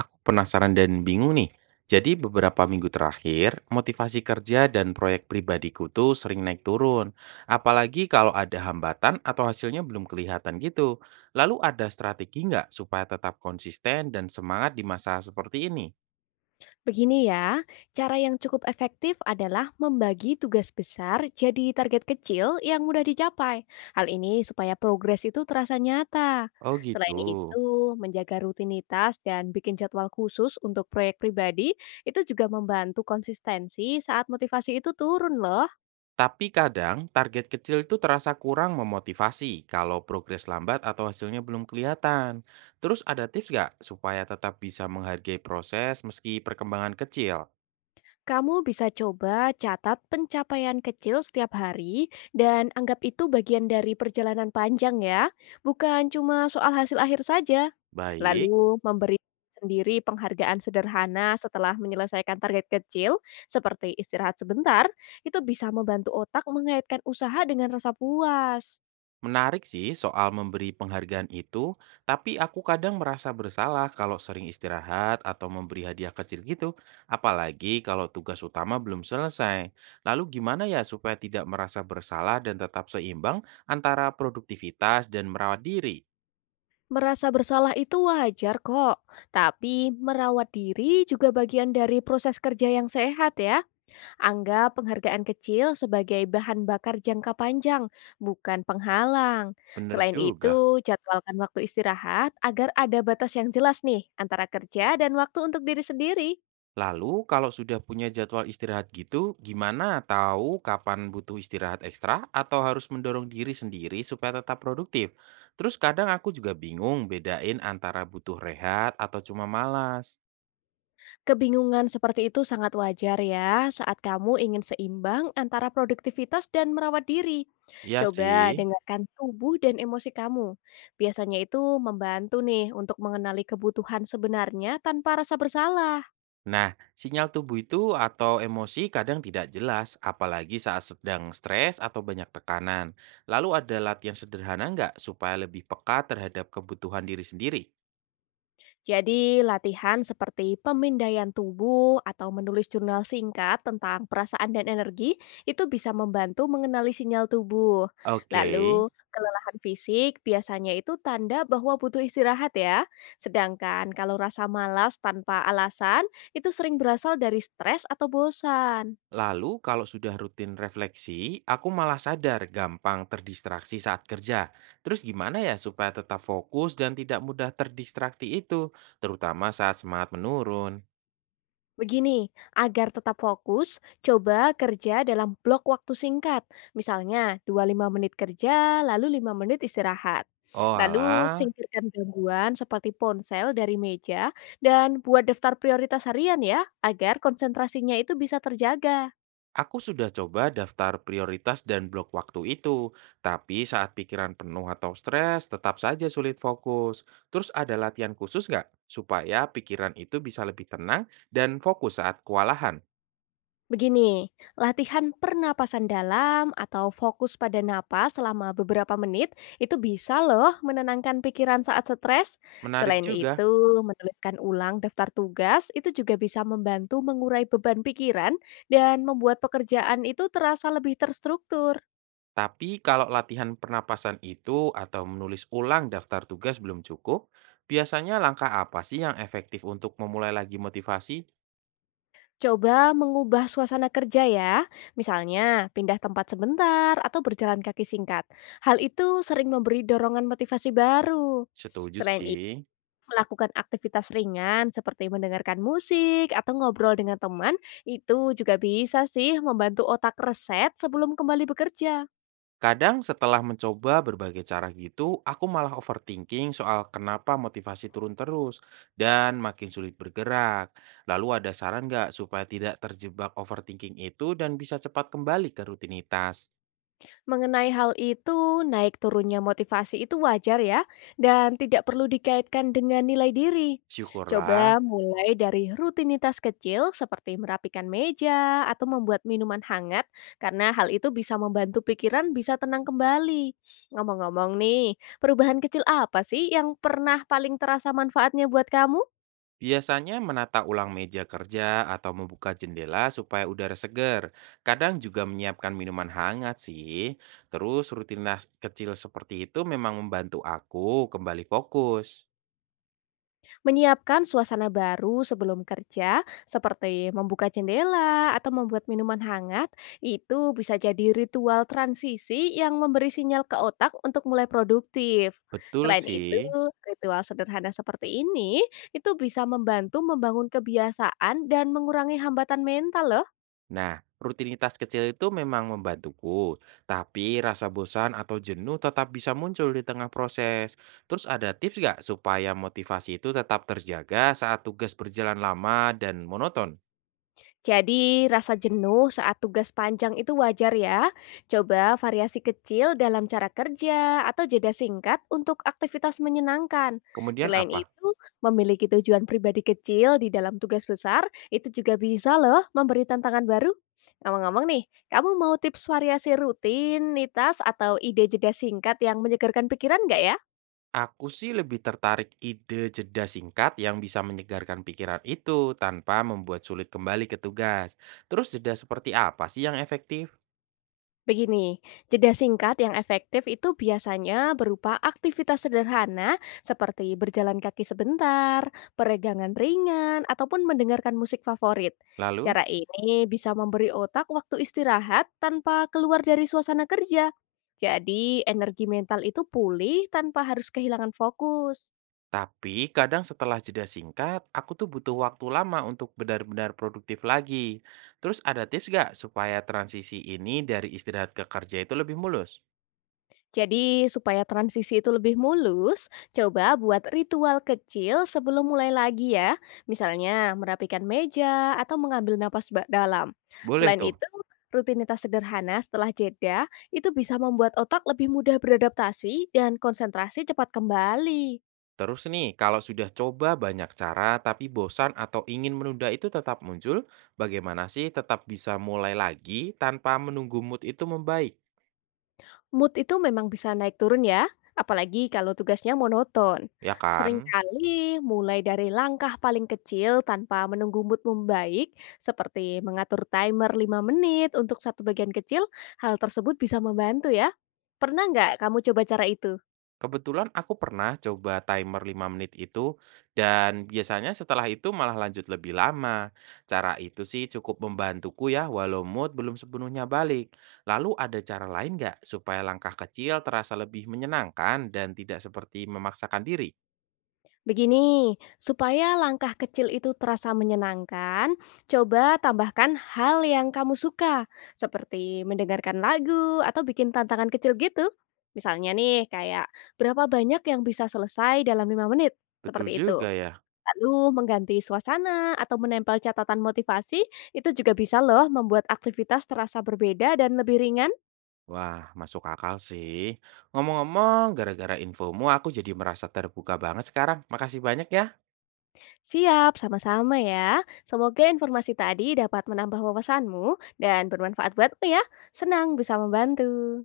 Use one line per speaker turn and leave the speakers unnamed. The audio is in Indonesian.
Aku penasaran dan bingung nih. Jadi beberapa minggu terakhir, motivasi kerja dan proyek pribadiku tuh sering naik turun. Apalagi kalau ada hambatan atau hasilnya belum kelihatan gitu. Lalu ada strategi nggak supaya tetap konsisten dan semangat di masa seperti ini?
Begini ya, cara yang cukup efektif adalah membagi tugas besar jadi target kecil yang mudah dicapai. Hal ini supaya progres itu terasa nyata.
Oh gitu.
Selain itu, menjaga rutinitas dan bikin jadwal khusus untuk proyek pribadi itu juga membantu konsistensi saat motivasi itu turun loh.
Tapi kadang target kecil itu terasa kurang memotivasi kalau progres lambat atau hasilnya belum kelihatan. Terus ada tips nggak supaya tetap bisa menghargai proses meski perkembangan kecil?
Kamu bisa coba catat pencapaian kecil setiap hari dan anggap itu bagian dari perjalanan panjang ya, bukan cuma soal hasil akhir saja.
Baik.
Lalu memberi sendiri penghargaan sederhana setelah menyelesaikan target kecil, seperti istirahat sebentar, itu bisa membantu otak mengaitkan usaha dengan rasa puas.
Menarik sih soal memberi penghargaan itu, tapi aku kadang merasa bersalah kalau sering istirahat atau memberi hadiah kecil gitu, apalagi kalau tugas utama belum selesai. Lalu gimana ya supaya tidak merasa bersalah dan tetap seimbang antara produktivitas dan merawat diri?
Merasa bersalah itu wajar kok, tapi merawat diri juga bagian dari proses kerja yang sehat ya. Anggap penghargaan kecil sebagai bahan bakar jangka panjang, bukan penghalang.
Bener
Selain
juga.
itu, jadwalkan waktu istirahat agar ada batas yang jelas nih antara kerja dan waktu untuk diri sendiri.
Lalu kalau sudah punya jadwal istirahat gitu, gimana tahu kapan butuh istirahat ekstra atau harus mendorong diri sendiri supaya tetap produktif? Terus kadang aku juga bingung bedain antara butuh rehat atau cuma malas.
Kebingungan seperti itu sangat wajar ya saat kamu ingin seimbang antara produktivitas dan merawat diri.
Ya
Coba
sih.
dengarkan tubuh dan emosi kamu. Biasanya itu membantu nih untuk mengenali kebutuhan sebenarnya tanpa rasa bersalah.
Nah, sinyal tubuh itu atau emosi kadang tidak jelas, apalagi saat sedang stres atau banyak tekanan. Lalu ada latihan sederhana nggak supaya lebih peka terhadap kebutuhan diri sendiri?
Jadi, latihan seperti pemindaian tubuh atau menulis jurnal singkat tentang perasaan dan energi itu bisa membantu mengenali sinyal tubuh.
Oke.
Lalu, kelelahan fisik biasanya itu tanda bahwa butuh istirahat ya. Sedangkan kalau rasa malas tanpa alasan itu sering berasal dari stres atau bosan.
Lalu kalau sudah rutin refleksi, aku malah sadar gampang terdistraksi saat kerja. Terus gimana ya supaya tetap fokus dan tidak mudah terdistraksi itu, terutama saat semangat menurun?
Begini, agar tetap fokus, coba kerja dalam blok waktu singkat. Misalnya 25 menit kerja, lalu 5 menit istirahat.
Oh
Lalu
alah,
singkirkan gangguan seperti ponsel dari meja dan buat daftar prioritas harian ya, agar konsentrasinya itu bisa terjaga.
aku sudah coba daftar prioritas dan blok waktu itu, tapi saat pikiran penuh atau stres tetap saja sulit fokus. Terus ada latihan khusus nggak supaya pikiran itu bisa lebih tenang dan fokus saat kewalahan?
Begini, latihan pernapasan dalam atau fokus pada napas selama beberapa menit itu bisa loh menenangkan pikiran saat stres.
Menarik
Selain
juga.
itu, menuliskan ulang daftar tugas itu juga bisa membantu mengurai beban pikiran dan membuat pekerjaan itu terasa lebih terstruktur.
Tapi kalau latihan pernapasan itu atau menulis ulang daftar tugas belum cukup, biasanya langkah apa sih yang efektif untuk memulai lagi motivasi?
Coba mengubah suasana kerja ya, misalnya pindah tempat sebentar atau berjalan kaki singkat. Hal itu sering memberi dorongan motivasi baru.
Setuju
Selain
sih.
melakukan aktivitas ringan seperti mendengarkan musik atau ngobrol dengan teman, itu juga bisa sih membantu otak reset sebelum kembali bekerja.
Kadang setelah mencoba berbagai cara gitu, aku malah overthinking soal kenapa motivasi turun terus dan makin sulit bergerak. Lalu ada saran nggak supaya tidak terjebak overthinking itu dan bisa cepat kembali ke rutinitas?
Mengenai hal itu, naik turunnya motivasi itu wajar ya, dan tidak perlu dikaitkan dengan nilai diri.
Syukurlah.
Coba mulai dari rutinitas kecil seperti merapikan meja atau membuat minuman hangat, karena hal itu bisa membantu pikiran bisa tenang kembali. Ngomong-ngomong nih, perubahan kecil apa sih yang pernah paling terasa manfaatnya buat kamu?
Biasanya menata ulang meja kerja atau membuka jendela supaya udara segar. Kadang juga menyiapkan minuman hangat sih. Terus rutinitas kecil seperti itu memang membantu aku kembali fokus.
Menyiapkan suasana baru sebelum kerja, seperti membuka jendela atau membuat minuman hangat, itu bisa jadi ritual transisi yang memberi sinyal ke otak untuk mulai produktif.
Betul
Selain
sih.
itu, ritual sederhana seperti ini itu bisa membantu membangun kebiasaan dan mengurangi hambatan mental loh.
Nah, rutinitas kecil itu memang membantuku. Tapi rasa bosan atau jenuh tetap bisa muncul di tengah proses. Terus ada tips nggak supaya motivasi itu tetap terjaga saat tugas berjalan lama dan monoton?
Jadi, rasa jenuh saat tugas panjang itu wajar ya. Coba variasi kecil dalam cara kerja atau jeda singkat untuk aktivitas menyenangkan.
Kemudian
Selain
apa?
itu, memiliki tujuan pribadi kecil di dalam tugas besar itu juga bisa loh memberi tantangan baru. Ngomong-ngomong nih, kamu mau tips variasi rutinitas atau ide jeda singkat yang menyegarkan pikiran nggak ya?
Aku sih lebih tertarik ide jeda singkat yang bisa menyegarkan pikiran itu tanpa membuat sulit kembali ke tugas. Terus jeda seperti apa sih yang efektif?
Begini, jeda singkat yang efektif itu biasanya berupa aktivitas sederhana seperti berjalan kaki sebentar, peregangan ringan, ataupun mendengarkan musik favorit.
Lalu,
Cara ini bisa memberi otak waktu istirahat tanpa keluar dari suasana kerja. Jadi, energi mental itu pulih tanpa harus kehilangan fokus.
tapi kadang setelah jeda singkat, aku tuh butuh waktu lama untuk benar-benar produktif lagi. Terus ada tips gak supaya transisi ini dari istirahat ke kerja itu lebih mulus?
Jadi, supaya transisi itu lebih mulus, coba buat ritual kecil sebelum mulai lagi ya. Misalnya, merapikan meja atau mengambil napas dalam.
Boleh
Selain
tuh.
itu, rutinitas sederhana setelah jeda itu bisa membuat otak lebih mudah beradaptasi dan konsentrasi cepat kembali.
Terus nih, kalau sudah coba banyak cara tapi bosan atau ingin menunda itu tetap muncul, bagaimana sih tetap bisa mulai lagi tanpa menunggu mood itu membaik?
Mood itu memang bisa naik turun ya, apalagi kalau tugasnya monoton.
Ya kan?
Seringkali mulai dari langkah paling kecil tanpa menunggu mood membaik, seperti mengatur timer 5 menit untuk satu bagian kecil, hal tersebut bisa membantu ya. Pernah nggak kamu coba cara itu?
Kebetulan aku pernah coba timer 5 menit itu dan biasanya setelah itu malah lanjut lebih lama. Cara itu sih cukup membantuku ya walau mood belum sepenuhnya balik. Lalu ada cara lain nggak supaya langkah kecil terasa lebih menyenangkan dan tidak seperti memaksakan diri?
Begini, supaya langkah kecil itu terasa menyenangkan, coba tambahkan hal yang kamu suka, seperti mendengarkan lagu atau bikin tantangan kecil gitu. Misalnya nih, kayak berapa banyak yang bisa selesai dalam 5 menit,
Betul
seperti itu.
juga ya.
Lalu mengganti suasana atau menempel catatan motivasi, itu juga bisa loh membuat aktivitas terasa berbeda dan lebih ringan.
Wah, masuk akal sih. Ngomong-ngomong, gara-gara infomu aku jadi merasa terbuka banget sekarang. Makasih banyak ya.
Siap, sama-sama ya. Semoga informasi tadi dapat menambah wawasanmu dan bermanfaat buatmu ya. Senang bisa membantu.